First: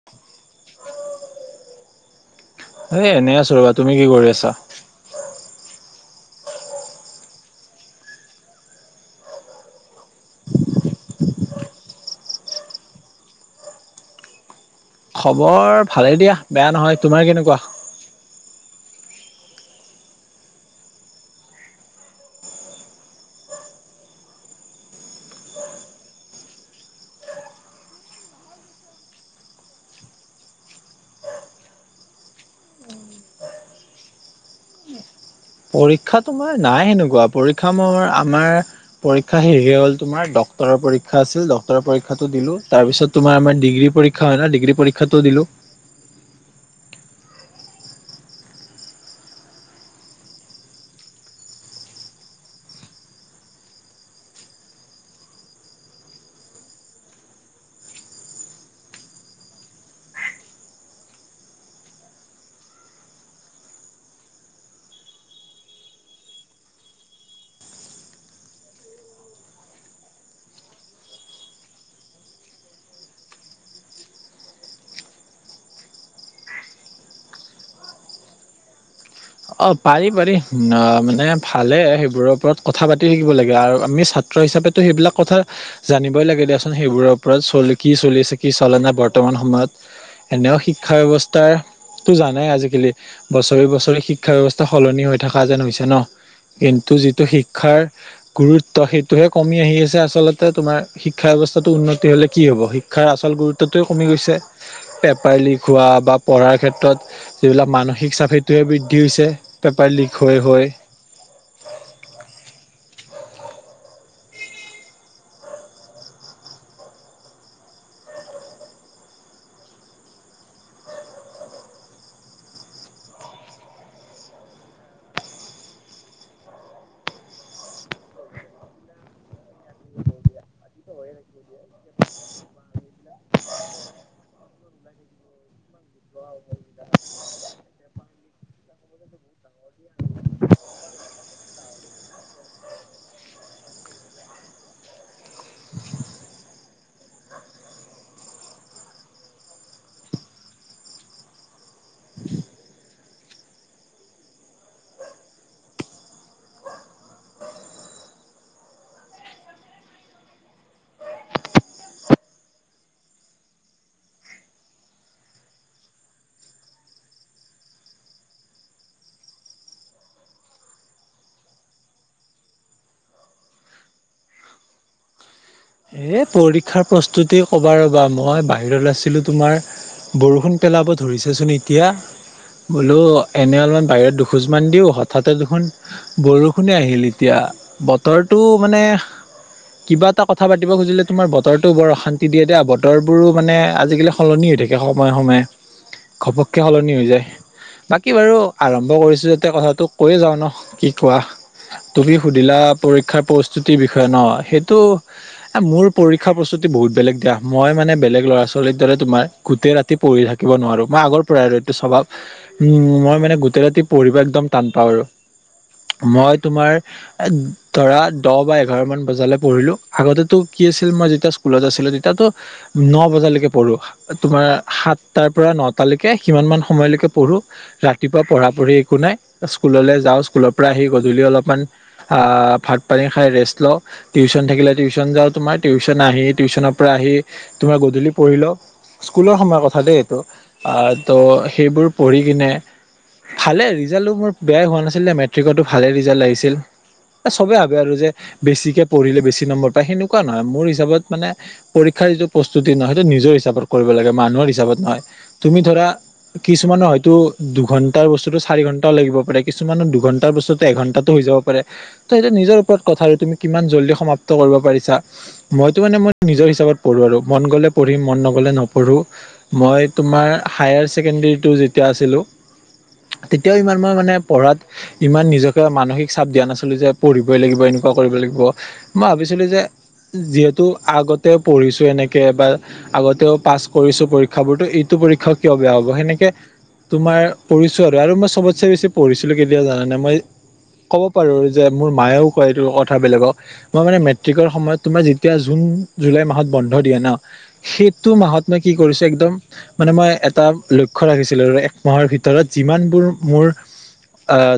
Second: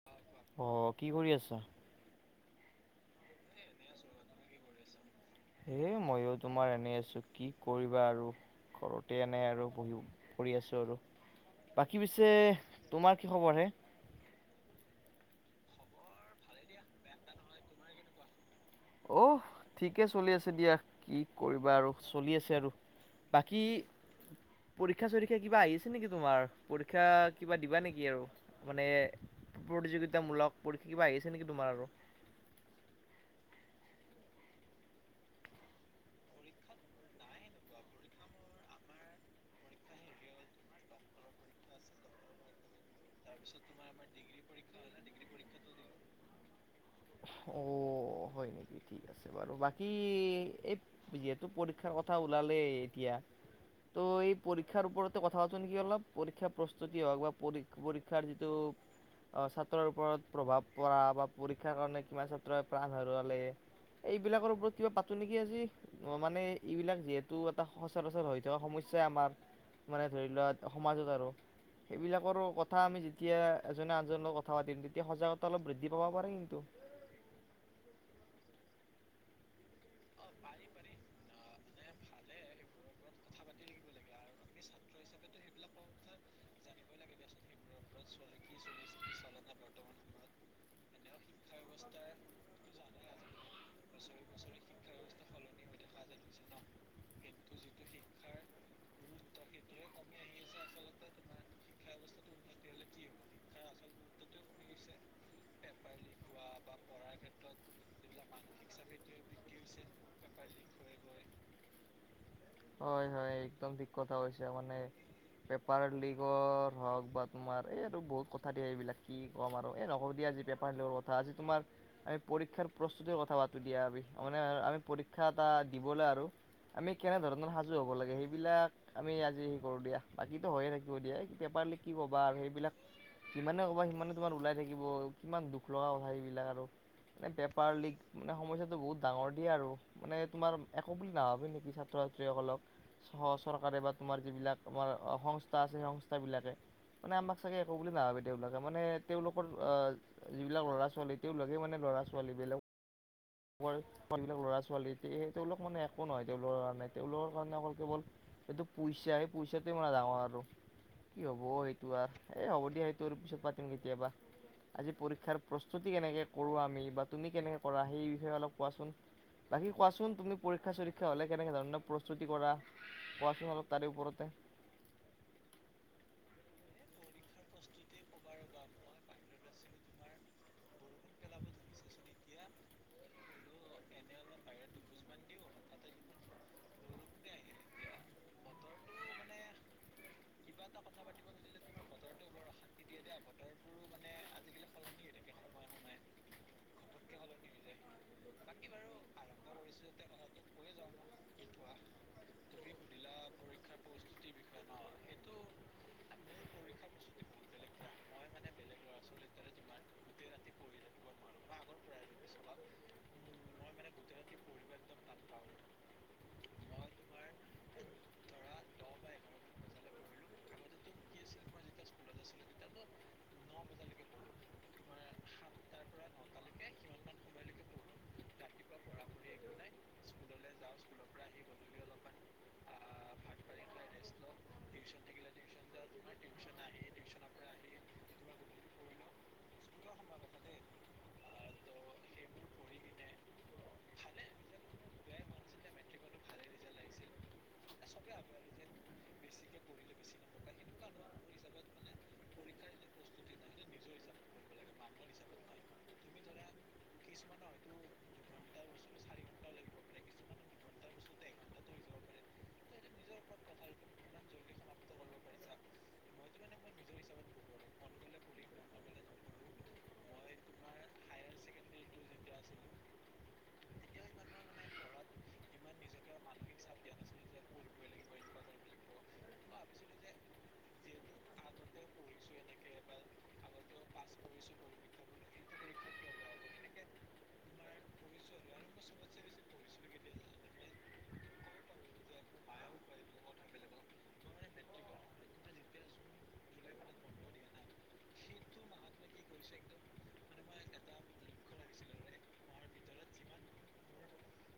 [inaudible] অ' কি কৰি আছা? এই এনেই আছো ৰবা। তুমি কি কৰি আছা? হেই মইো তোমাৰ এনেই আছো কি কৰিবা আৰু। ঘৰতে এনে আৰু বহি কৰি আছোঁ আৰু। বাকী পিছে তোমাৰ কি খবৰ হে? খবৰ ভালে দিয়া বেয়া নহয়। তোমাৰ কেনেকুৱা? অ' ঠিকে চলি আছে দিয়া কি কৰিবা আৰু চলি আছে আৰু। বাকী? পৰীক্ষা চৰীক্ষা কিবা আহিছে নেকি তোমাৰ পৰীক্ষা কিবা দিবা নেকি আৰু? মানে প্ৰতিযোগিতামূলক পৰীক্ষা কিবা আহিছে নেকি তোমাৰ আৰু? পৰীক্ষাটো নাই সেনেকুৱা পৰীক্ষা মোৰ আমাৰ পৰীক্ষা শেষেই হ'ল তোমাৰ, ডক্তৰৰ পৰীক্ষা আছিল ডক্তৰৰ পৰীক্ষাটো দিলোঁ। তাৰপিছত তোমাৰ, আমাৰ ডিগ্ৰী পৰীক্ষা হয় ন ডিগ্ৰী পৰীক্ষাটো দিলো। অ' হয় নেকি? ঠিক আছে বাৰু, বাকী এই যিহেতু পৰীক্ষাৰ কথা ওলালেই এতিয়া তো এই পৰীক্ষাৰ ওপৰতে কথা পাতো নে কি অলপ, পৰীক্ষাৰ প্ৰস্তুতি হওুক বা পৰীক্ষাৰ যিটো ছাত্ৰৰ ওপৰত প্ৰভাৱ পৰা বা পৰীক্ষাৰ কাৰণে কিমান ছাত্ৰই প্ৰাণ হেৰুৱালে এইবিলাকৰ ওপৰত কিবা পাতো নেকি আজি? মানে এইবিলাক যিহেতু এটা সচৰাচৰ হৈ থকা সমস্যাই আমাৰ। মানে ধৰি লোৱা সমাজত আৰু। সেইবিলাকৰ কথা আমি যেতিয়া এজনে আনজন লগত কথা পাতিম তেতিয়া সজাগতা অলপ বৃদ্ধি পাব পাৰে। টো অ' পাৰি পাৰি। অ' মানে ভালে হয় সেইবোৰৰ ওপৰত কথা পাতি থাকিব লাগে আৰু আমি ছাত্ৰ হিচাপেতো সেইবিলাক কথা জানিবই লাগে দিয়াচোন, সেইবোৰৰ ওপৰত চল কি চলি আছে কি চলা নাই বৰ্তমান সময়ত। এনেও শিক্ষা ব্যৱস্থাটো জানাই আজিকালি বছৰি বছৰি শিক শিক্ষা ব্যৱস্থা সলনি হৈ থকা যেন হৈছে ন। কিন্তু যিটো শিক্ষাৰ গুৰুত্ব সেইটোহে কমি আহি আছে আচলতে তোমাৰ, শিক্ষা ব্যৱস্থাটো উন্নতি হ'লে কি হ'ব। শি ক্ষাৰ আচল গুৰুত্বটোৱেই কমি গৈছে। পেপাৰ লিক হোৱা বা পঢ়াৰ ক্ষেত্ৰত যিবিলাক মানসিক চাপ সেইটোৱে বৃ দ্ধি হৈছে পেপাৰ লিক হৈ হৈ। হয়, হয় একদম ঠিক কথা কৈছে মানে। পেপাৰ লিকৰ হওঁক বা তোমাৰ এই আৰু বহুত কথা দিয়ে এইবিলাক কি কম আৰু নহ'ব দিয়া আজি পেপাৰৰ কথা আজি মাৰ। আমি পৰীক্ষাৰ প্ৰস্তুতিৰ কথা পাতো দিয়া আমি। মানে আমি পৰীক্ষা এটা দিবলৈ আৰু, আমি কেনে ধৰণৰ সাজু হ'ব লাগে, সেইবিলাক। আমি আজি হে কৰোঁ দিয়া। বাকীতো হৈয়ে থাকিব দিয়া, এই পেপাৰ লিক কি ক'বা আৰু সেইবিলাক। যিমানে কবা, সিমানে তোমাৰ ওলাই থাকিব। কিমান দুখ লগা কথা এইবিলাক আৰু। মানে পেপাৰ লিক মানে সমস্যাটো বহুত ডাঙৰ দিয়া আৰু। মানে তোমাৰ একো বুলি নাভাবে নেকি ছাত্ৰ-ছাত্ৰীসকলক। স চৰকাৰে বা তোমাৰ যিবিলাক আমাৰ সংস্থা আছে, সেই সংস্থাবিলাকে। মানে আমাক চাগে, একো বুলি নাভাবে। তেওঁলোকে মানে তেওঁলোকৰ। যিবিলাক ল'ৰা-ছোৱালী, তেওঁ লগে মানে ল'ৰা-ছোৱালী বেলেগ। ল'ৰা-ছোৱালী ন। তেওঁলোক মানে একো নহয়, তেওঁলোকৰ কাৰণে তেওঁলোকৰ কাৰণে অকল কেৱ সেইটো পইচাহে, পইচাটো কিমান ডাঙৰ আকৌ আৰু কি হ'ব সেইটো আৰু, এই হ'ব দিয়া। সেইটো আৰু পিছত পাতিম কেতিয়াবা। আজি পৰীক্ষাৰ প্ৰস্তুতি কেনেকে কৰোঁ আমি। বা তুমি কেনেকে কৰা সেই বিষয়ে অলপ কোৱাচোন। বাকী কোৱাচোন, তুমি পৰীক্ষা চৰীক্ষা হ'লে কেনে ধৰণৰ প্ৰস্তুতি কৰা। কোৱাচোন অলপ তাৰে ওপৰতে। এই পৰীক্ষাৰ প্ৰস্তুতি ক'বা ৰ'বা। মই বাহিৰত আছিলোঁ তোমাৰ বৰষুণ। পেলাব ধৰিছেচোন এতিয়া। বোলো এনেই অলপমান বাহিৰত দুখোজমান দিওঁ, হঠাতে দেখোন। বৰষুণে আহিল এতিয়া। বতৰটো মানে কিবা এটা কথা পাতি খুজিলে তোমাৰ বতৰটো বৰ অশান্তি দিয়ে দিয়া। বতৰবোৰো মানে আজিকালি, সলনি হৈ থাকে সময়ে সময়ে। ঘপককৈ সলনি হৈ যায়। বাকী বাৰু আৰম্ভ কৰিছোঁ যাতে কথাটো কৈয়ে যাওঁ ন। কি কোৱা? তুমি সুধিলা পৰীক্ষাৰ প্ৰস্তুতিৰ বিষয়ে ন। সেইটো মোৰ পৰীক্ষা প্ৰস্তুতি বহুত বেলেগ দিয়া। মই মানে বেলেগ ল'ৰা-ছোৱালীৰ দৰে তোমাৰ গোটেই ৰাতি, পঢ়ি থাকিব নোৱাৰোঁ, মই আগৰ পৰাই এইটো স্বভাৱ। উম্, মই মানে গোটেই ৰাতি পঢ়িবা একদম টান পাওঁ আৰু। মই তোমাৰ ধৰা, দহ বা এঘাৰ মান বজালৈ পঢ়িলোঁ আগতে। কি আছিল মই যেতিয়া স্কুলত আছিলোঁ। তেতিয়াতো ন বজালৈকে পঢ়োঁ। তোমাৰ সাতটাৰ পৰা নটালৈকে সিমান মান সময়লৈকে পঢ়োঁ। ৰাতিপুৱা পঢ়া পঢ়ি একো নাই, স্কুললৈ যাওঁ, স্কুলৰ পৰা আহি গধূলি অলপমান আহ্ ভাত পানী খাই ৰেষ্ট লওঁ। টিউশন থাকিলে টিউন যা তোমাৰ টিউচন আহি টিউচনৰ পৰা আহি তোমাৰ গধূলি পঢ়ি লওঁ। স্কুলৰ সময়ৰ কথা দেই এইটো। ত' সেইবোৰ পঢ়ি কিনে। ভালেই ৰিজাল্টটো মোৰ বেয়াই হোৱা নাছিলে। মেট্ৰিকতো ভালে ৰিজাল্ট আহিছিল। চবে ভাবে আৰু যে, বেছিকে পঢ়িলে বেছি নম্বৰ পায়। সেনেকুৱা নহয় মোৰ হিচাপত মানে। পৰীক্ষাৰ যিটো প্ৰস্তুতি নহয়, সেইটো নিজৰ হিচাপত কৰিব লাগে মানুহৰ হিচাপত নহয় তুমি ধৰা। কিছুমানৰ হয়তো দুঘন্টাৰ বস্তুো চাৰি ঘন্টাও লাগিব পাৰে। কিছুমানৰ দুঘন্টাৰ বস্তু। এঘন্টাটো হৈ যাব পাৰে। ত সেইটো নিজৰ ওপৰত কথা আৰু তুমি কিমান জল্দি সমাপ্ত কৰিব মইটো মানে মই নিজৰ হিচাপত পঢ়ো আৰু মন গ'লে পঢ়ো, মন নগ'লে নপঢ়ো। মই তোমাৰ হায়াৰ ছেকেণ্ডেৰীটো যেতিয়া আছিলোঁ। তেতিয়াও ইমান মই মানে পঢ়াত। ইমান নিজকে মানসিক চাপ দিয়া নাছিলো। যে পঢ়িবই লাগিব এনেকুৱা কৰিব লাগিব মই ভাবিছোঁ। যে যিহেতু আগতে পঢ়িছোঁ এনেকে বা আগতেও পাছ কৰিছোঁ। পৰীক্ষাবোৰো এইটো পৰীক্ষাও কিয় বেয়া হ'ব। সেনেকে- তোমাৰ পঢ়িছোঁ আৰু মই চবতচে বেছি পঢ়িছিলোঁ। কেতিয়াও জানা নাই মই- ক'ব পাৰোঁ যে, মোৰ মায়েও কয় এইটো কথা বেলেকক, মই মানে সেইকন সময়ত তোমাৰ যেতিয়া জুন জুলাই মাহত বন্ধ দিয়ে ন। সেইটো মাহত মই কি কৰিছোঁ একদম। মানে মই এটা লক্ষ্য ৰাখিছিলো আৰু এক মাহৰ ভিতৰত যিমানবোৰ মোৰ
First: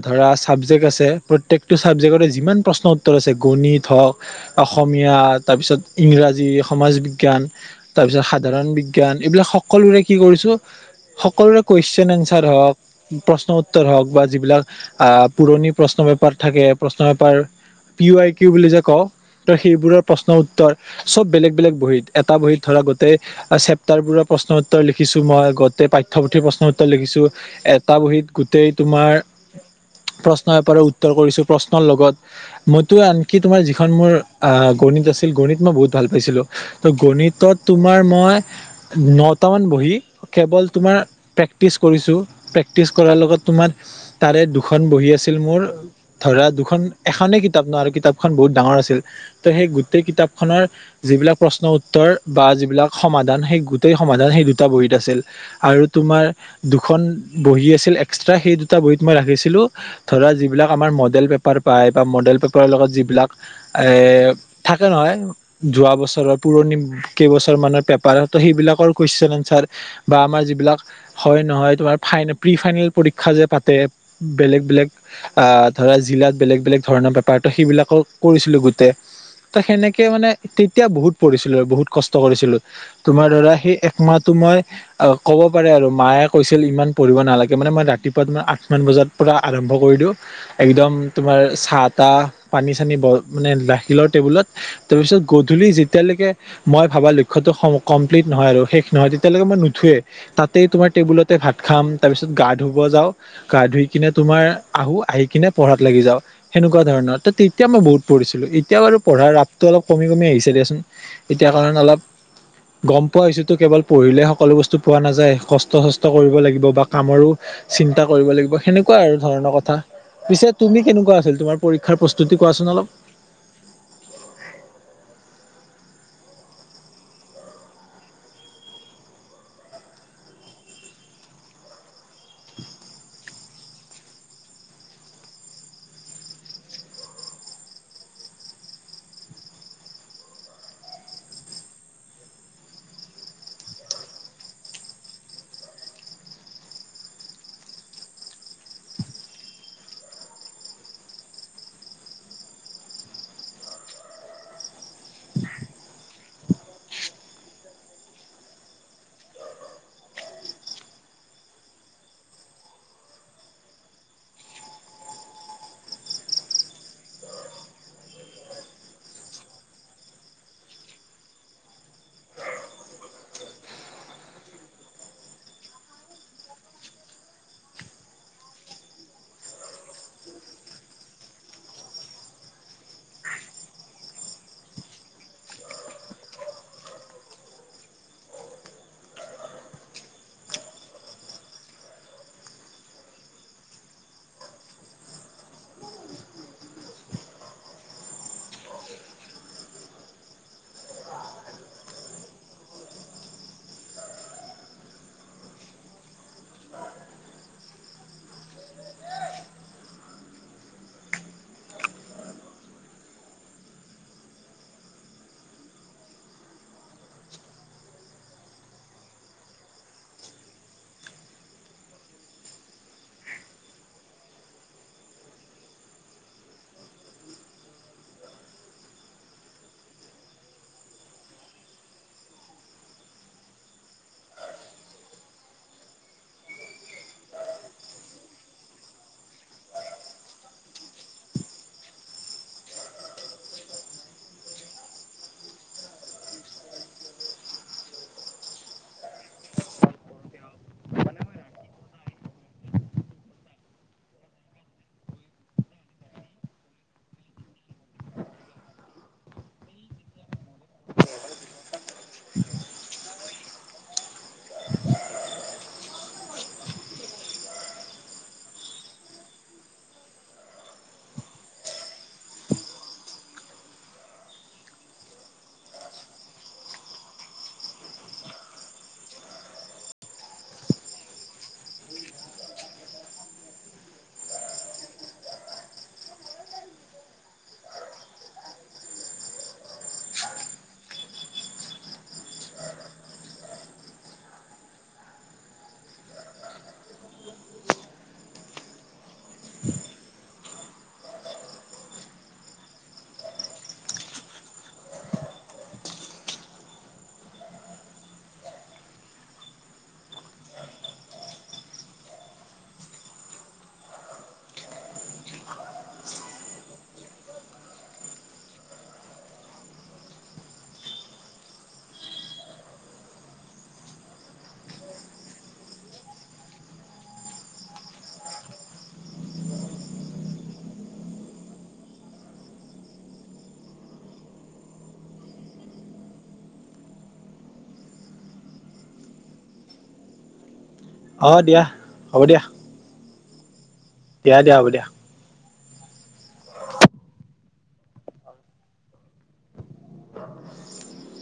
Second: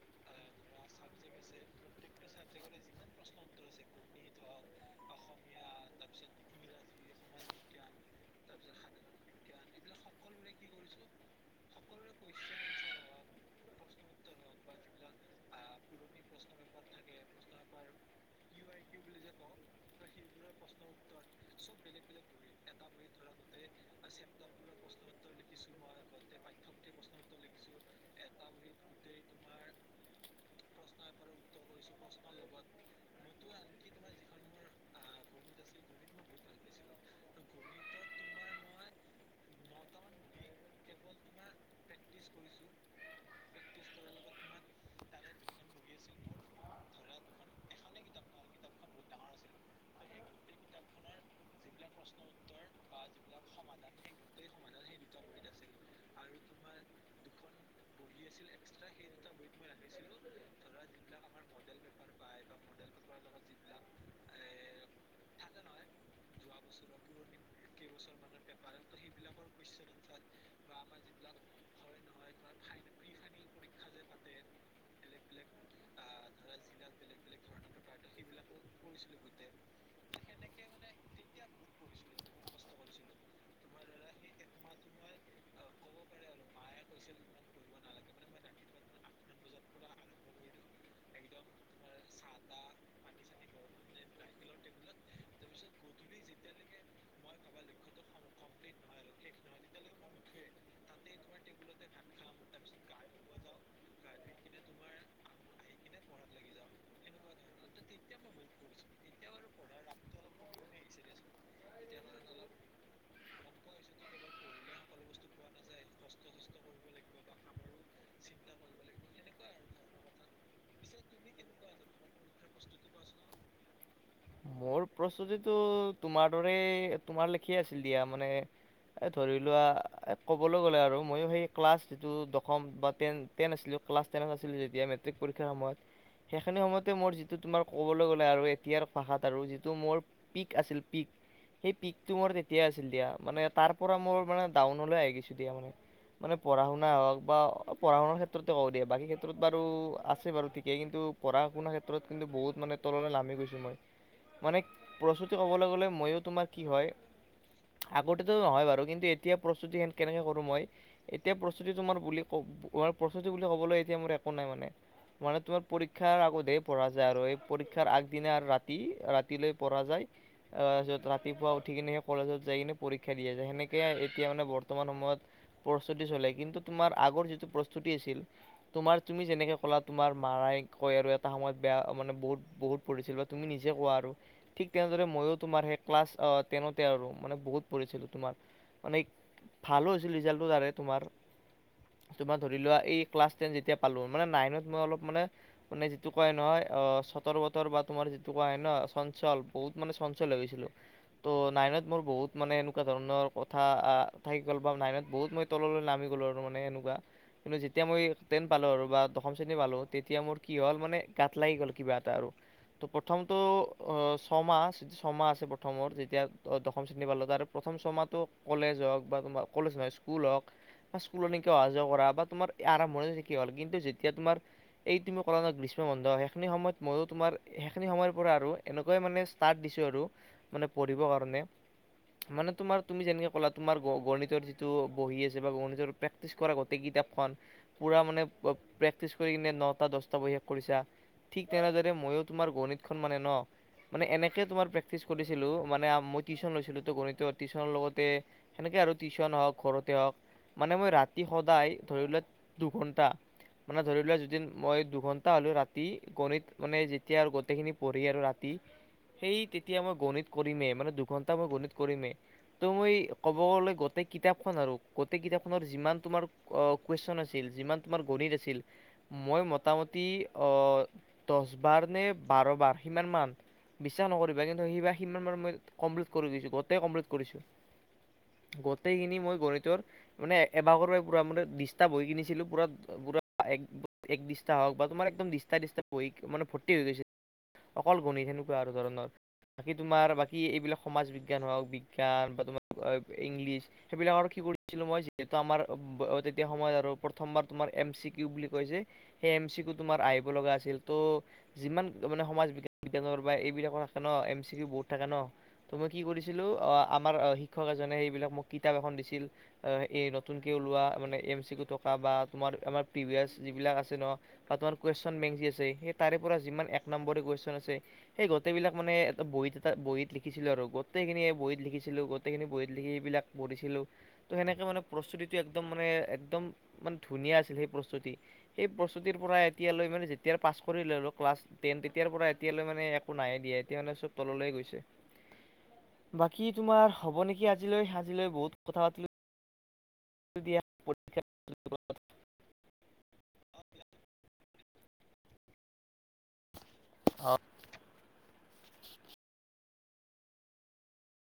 ধৰা চাবজেক্ট আছে প্ৰত্যেকটো চাবজেক্টতে যিমান প্ৰশ্ন উত্তৰ আছে গণিত হওঁক অসমীয়া তাৰপিছত ইংৰাজী সমাজ বিজ্ঞান তাৰ পিছত সাধাৰণ বিজ্ঞান এইবিলাক সকলোৰে কি কৰিছোঁ সকলোৰে কুৱেশ্বন এনচাৰ হওঁক প্ৰশ্ন উত্তৰ হওঁক বা যিবিলাক আহ পুৰণি প্ৰশ্ন পেপাৰ থাকে প্ৰশ্ন পেপাৰ পি আই কিউ বুলি যে কয় তো সেইবোৰৰ প্ৰশ্নৰ উত্তৰ চব বেলেগ, বেলেগ বহীত এটা বহীত ধৰা গোটেই চেপ্টাৰবোৰৰে প্ৰশ্নোত্তৰ লিখিছোঁ মই গোটেই পাঠ্যপুথিৰ প্ৰশ্ন উত্তৰ লিখিছোঁ এটা বহীত গোটেই তোমাৰ প্ৰশ্নৰ পেপাৰৰ উত্তৰ কৰিছোঁ প্ৰশ্নৰ লগত মইতো আনকি তোমাৰ এখন মোৰ আহ গণিত আছিল গণিত মই বহুত ভাল পাইছিলোঁ তো গণিতত তোমাৰ মই নটামান বহী কেৱল তোমাৰ প্ৰেক্টিচ কৰিছো প্ৰেক্টিচ কৰাৰ লগত তোমাৰ তাৰে দুখন বহি আছিল মোৰ ধৰা দুখন এখনে কিতাপ ন আৰু কিতাপখন বহুত ডাঙৰ আছিল ত' সেই গোটেই কিতাপ খনৰ যিবিলাক প্ৰশ্ন উত্তৰ বা এইবিলাক সমাধান সেই গোটেই সমাধান সেই দুটা বহীত আছিল। আৰু তোমাৰ দুখন বহী আছিল এক্সট্ৰা সেই দুটা বহীত মই ৰাখিছিলোঁ ধৰা যিবিলাক আমাৰ মডেল পেপাৰ পায় বা মডেল পেপাৰৰ লগত যিবিলাক এ থাকে নহয় যোৱা বছৰৰ পুৰণি কেইবছৰ মানৰ পেপাৰ তো সেইবিলাকৰ কুৱেশ্বন এনচাৰ বা আমাৰ যিবিলাক হয় নহয় তোমাৰ ফাইন প্ৰি ফাইনেল পৰীক্ষা যে পাতে বেলেগ বেলেগ আহ ধৰা জিলাত বেলেগ, বেলেগ ধৰণৰ বেপাৰতো সেইবিলাকৰ কৰিছিলো গোটেই ত 'সেনেকে মানে তেতিয়া বহুত পৰিঢ়িছিলো আৰু বহুত কষ্ট কৰিছিলোঁ তোমাৰ দৰা সেই একমাহটো মই অ', ক'ব পাৰে আৰু মায়ে কৈছিল ইমান পঢ়িব নালাগে মানে মই ৰাতিপুৱা আঠ মান বজাত পৰা আৰম্ভ কৰি দিওঁ একদম তোমাৰ চা তাহ পানী অ'। মানে লাখিলৰ টেবুলত তাৰপিছত গধূলি যেতিয়ালৈকে মই ভাবা লক্ষ্যতো কমপ্লিট নহয় আৰু শেষ নহয় তেতিয়ালৈকে মই নুঠোৱে। তাতেই তোমাৰ টেবুলতে ভাত খাম তাৰপিছত গা ধুব যাওঁ। গা ধুই কিনে তোমাৰ আহো আহি কিনে পঢ়াত লাগি যাওঁ সেনেকুৱা ধৰণৰ এতিয়া মই বহুত পঢ়িছিলো এতিয়া আৰু পঢ়াৰ ৰাপটো অলপ কমি কমি আহিছে দিয়াচোন। এতিয়া কাৰণে অলপ গম পোৱা হৈছোতো কেৱল পঢ়িলে সকলো বস্তু পোৱা নাযায় কষ্ট চষ্ট কৰিব লাগিব বা কামৰো চিন্তা কৰিব লাগিব সেনেকুৱা আৰু ধৰণৰ কথা পিছে তুমি কেনেকুৱা আছিল তোমাৰ পৰীক্ষাৰ প্ৰশ্ন তি কোৱাচোন অলপ মোৰ প্ৰস্তুতিটো তোমাৰ দৰে তোমাৰ লেখিয়া আছিল দিয়া মানে এই ধৰি লোৱা ক'বলৈ গ'লে আৰু ময়ো সেই ক্লাছ যিটো দশম বা টেন টেন আছিলো ক্লাছ টেনত আছিলো যেতিয়া মেটিকৰীক্ষাৰ সময়ত সেইখিনি সময়তে মোৰ যিটো তোমাৰ ক'বলৈ গ'লে আৰু এতিয়াৰ ভাষাত আৰু যিটো মোৰ পিক আছিল পিক সেই পিকটো মোৰ তেতিয়াই আছিল দিয়া মানে তাৰ পৰা মোৰ মানে ডাউনলৈ আহি গৈছো দিয়া মানে মানে পঢ় শুনা হওঁক বা পঢ়া শুনাৰ ক্ষেত্ৰতে ক দিয়া বাকী ক্ষেত্ৰত বাৰু আছে বাৰু ঠিকেই কিন্তু পঢ়া শুননা ক্ষেত্ৰত কিন্তু বহুত মান তলৈ নামি গৈছো মই মানে প্ৰস্তুতি ক'বলৈ গ'লে মইো তোমাৰ কি হয় আগতে নহয় বাৰু কিন্তু এতিয়া প্ৰস্তুতি কেনেকে কৰো মই এতিয়া প্ৰস্তুতি তোমাৰ বুলি ক প্ৰস্তুতি বুলি ক'বলৈ এতিয়া মোৰ একো নাই মানে মানে তোমাৰ পৰীক্ষাৰ আগতে পঢ়া যায় আৰু এই পৰীক্ষাৰ আগদিনে আৰু ৰা ৰাতি ৰাতিলৈ পৰা যায়। তাৰপিছত ৰাতিপুৱা উঠি কিনে সেই কলেজত যাই কিনে পৰীক্ষা দিয়া যায়, সেনেকে এতিয়া মানে বৰ্তমান সময়ত প্ৰস্তুতি চলে কিন্তু তোমাৰ আগৰ যিটো প্ৰস্তুতি আছিল। তোমাৰ তুমি যেনেকে ক'লা তোমাৰ মাৰাই কয় আৰু এটা সময়ত বেয়া, মানে বহুত-বহুত পঢ়িছিল। তুমি নিজে কোৱা আৰু। ঠিক তেনেদৰে মইয়ো তোমাৰ সেই ক্লাছ টেনতে আৰু মানে বহুত পঢ়িছিলোঁ তোমাৰ। মানে ভালো হৈছিল ৰিজাল্টটো তাৰে তোমাৰ। তোমাৰ ধৰিলোৱা এই ক্লাছ টেন যেতিয়া পালোঁ, মানে নাইনত মই অলপ মানে মানে যিটো কয় নহয় অহ, চতৰ-বতৰ বা তোমাৰ যিটো কোৱা হয় ন' চঞ্চল, বহুত মানে চঞ্চল হৈ গৈছিলোঁ। ত' নাইনত মোৰ বহুত মানে এনেকুৱা ধৰণৰ কথা, থাকি গ'ল নাইনত বহুত মই তললৈ নামি গলোঁ আৰু মানে এনেকুৱা। কিন্তু যেতিয়া মই ট্ৰেন পালোঁ আৰু বা দশম শ্ৰেণী পালোঁ, তেতিয়া মোৰ কি হ'ল মানে গাঁত লাগি গ'ল কিবা এটা আৰু। ত' প্ৰথমটো ছয়মাহ যিটো ছয়মাহ আছে প্ৰথমৰ যেতিয়া দশম শ্ৰেণী পালোঁ। তাৰে প্ৰথম ছয়মাহ কলেজ হওঁক বা, কলেজ নহয় স্কুল হওঁক। স্কুলত এনেকে অহা যোৱা কৰা বা তোমাৰ আৰম্ভণি থিকে হ'ল কিন্তু যেতিয়া তোমাৰ এই তুমি ক'লা নহয় গ্ৰীষ্ম বন্ধ হয় সেইখিনি সময়ত মইয়ো তোমাৰ সেইখিনি সময়ৰ পৰা আৰু এনেকুৱাই মানে ষ্টাৰ্ট দিছোঁ আৰু মানে পঢ়িব কাৰণে। মানে তোমাৰ তুমি যেনেকে ক'লা তোমাৰ গণিতৰ যিটো বহি আছে বা গণিতৰ প্ৰেক্টিছ কৰা গোটেই কিতাপখন, পুৰা মানে প্ৰেক্টিচ কৰি কিনে নটা দহটা বহি শেষ কৰিছা। ঠিক তেনেদৰে মইয়ো তোমাৰ গণিতখন মানে ন'। মানে এনেকে তোমাৰ প্ৰেক্টিচ কৰিছিলোঁ, মানে মই টিউশ্যন লৈছিলোতো গণিতত। টিউশ্যনৰ লগতে সেনেকে আৰু টিউশ্যন হওঁক ঘৰতে হওঁক। মানে মই ৰাতি সদায় ধৰিলওঁক দুঘণ্টা। মানে ধৰিলোৱা যদিন মই দুঘন্টা হলে'ও ৰাতি গণিত মানে যি এতিয়া আৰু গোটেইখিনি পঢ়ি আৰু ৰাতি সেই তেতিয়া মই গণিত কৰিমেই, মানে দুঘণ্টা মই গণিত কৰিমেই। ত' মই ক'ব গ'লে গোটেই কিতাপখন আৰু গোটেই কিতাপখনত যিমান তোমাৰ অহ, কুৱেশ্যন আছিল, যিমান তোমাৰ গণিত আছিল। মই মটামটি অহ, দহবাৰ নে বাৰবাৰ সিমান মান। বিশ্বাস নকৰিবা কিন্তু সেইবাৰ সিমানবাৰ মই কমপ্লিট কৰি দিছোঁ, গটেই কমপ্লিট কৰিছোঁ। গটেইখিনি মই গণিতৰ মানে এবাকৰে পৰা পুৰা মানে দিস্তা বহী কিনিছিলোঁ পুৰা-পুৰা এক দিস্তা হওঁক বা তোমাৰ একদম দিস্তা-দিস্তা মানে ভৰ্তি হৈ গৈছে। অকল গণিত সেনেকুৱা আৰু ধৰণৰ। বাকী তোমাৰ, বাকী এইবিলাক সমাজ বিজ্ঞান, হওঁক বিজ্ঞান, বা তোমাৰ অহ, ইংলিছ। সেইবিলাক আৰু কি কৰিছিলোঁ মই যিহেতু আমাৰ তেতিয়া সময়ত আৰু প্ৰথমবাৰ তোমাৰ এম চি কিউ বুলি কয় যে সেই এম চি কিউ তোমাৰ আহিব লগা আছিল ত যিমান মানে সমাজ বিজ্ঞান, বিজ্ঞানৰ বা এইবিলাকো থাকে ন', এম চি কিউ বহুত থাকে ন'। ত' মই কি কৰিছিলো অহ, আমাৰ অহ, শিক্ষক এজনে এইবিলাক মোক কিতাপ এখন দিছিল। অহ, এই নতুনকে ওলোৱা মানে এম চি কিউ থকা বা তোমাৰ আমাৰ প্ৰিভিয়াচ যিবিলাক আছে ন'। বা তোমাৰ কুৱেশ্যন বেঙ্ক আছে, সেই তাৰেই পৰা যিমান এক নম্বৰ কুৱেশ্যন আছে। সেই গোটেইবিলাক মানে বহীত এটাত বহীত লিখিছিলোঁ আৰু গোটেইখিনিয়ে বহীত লিখিছিলোঁ। গোটেইখিনি বহীত লিখি সেইবিলাক পঢ়িছিলোঁ। ত' সেনেকে মানে প্ৰস্তুতিটো একদম মানে, একদম মানে ধুনীয়া আছিল সেই প্ৰস্তুতি। সেই প্ৰস্তুতিৰ পৰাই এতিয়ালৈ মানে, যেতিয়াৰ পাছ কৰিলে এওঁলোক। ক্লাছ টেন তেতিয়াৰ পৰা এতিয়ালৈ মানে একো নাইয়ে দিয়া, এতিয়া মানে চব তললৈয়ে গৈছে। বাকী তোমাৰ হ'ব নেকি আজিলৈ, আজিলৈ বহুত কথা পাতিলোঁ। [unintelligible] দিয়া। অহ, দিয়া, হ'ব দিয়া। দিয়া, দিয়া, হ'ব দিয়া। অ'।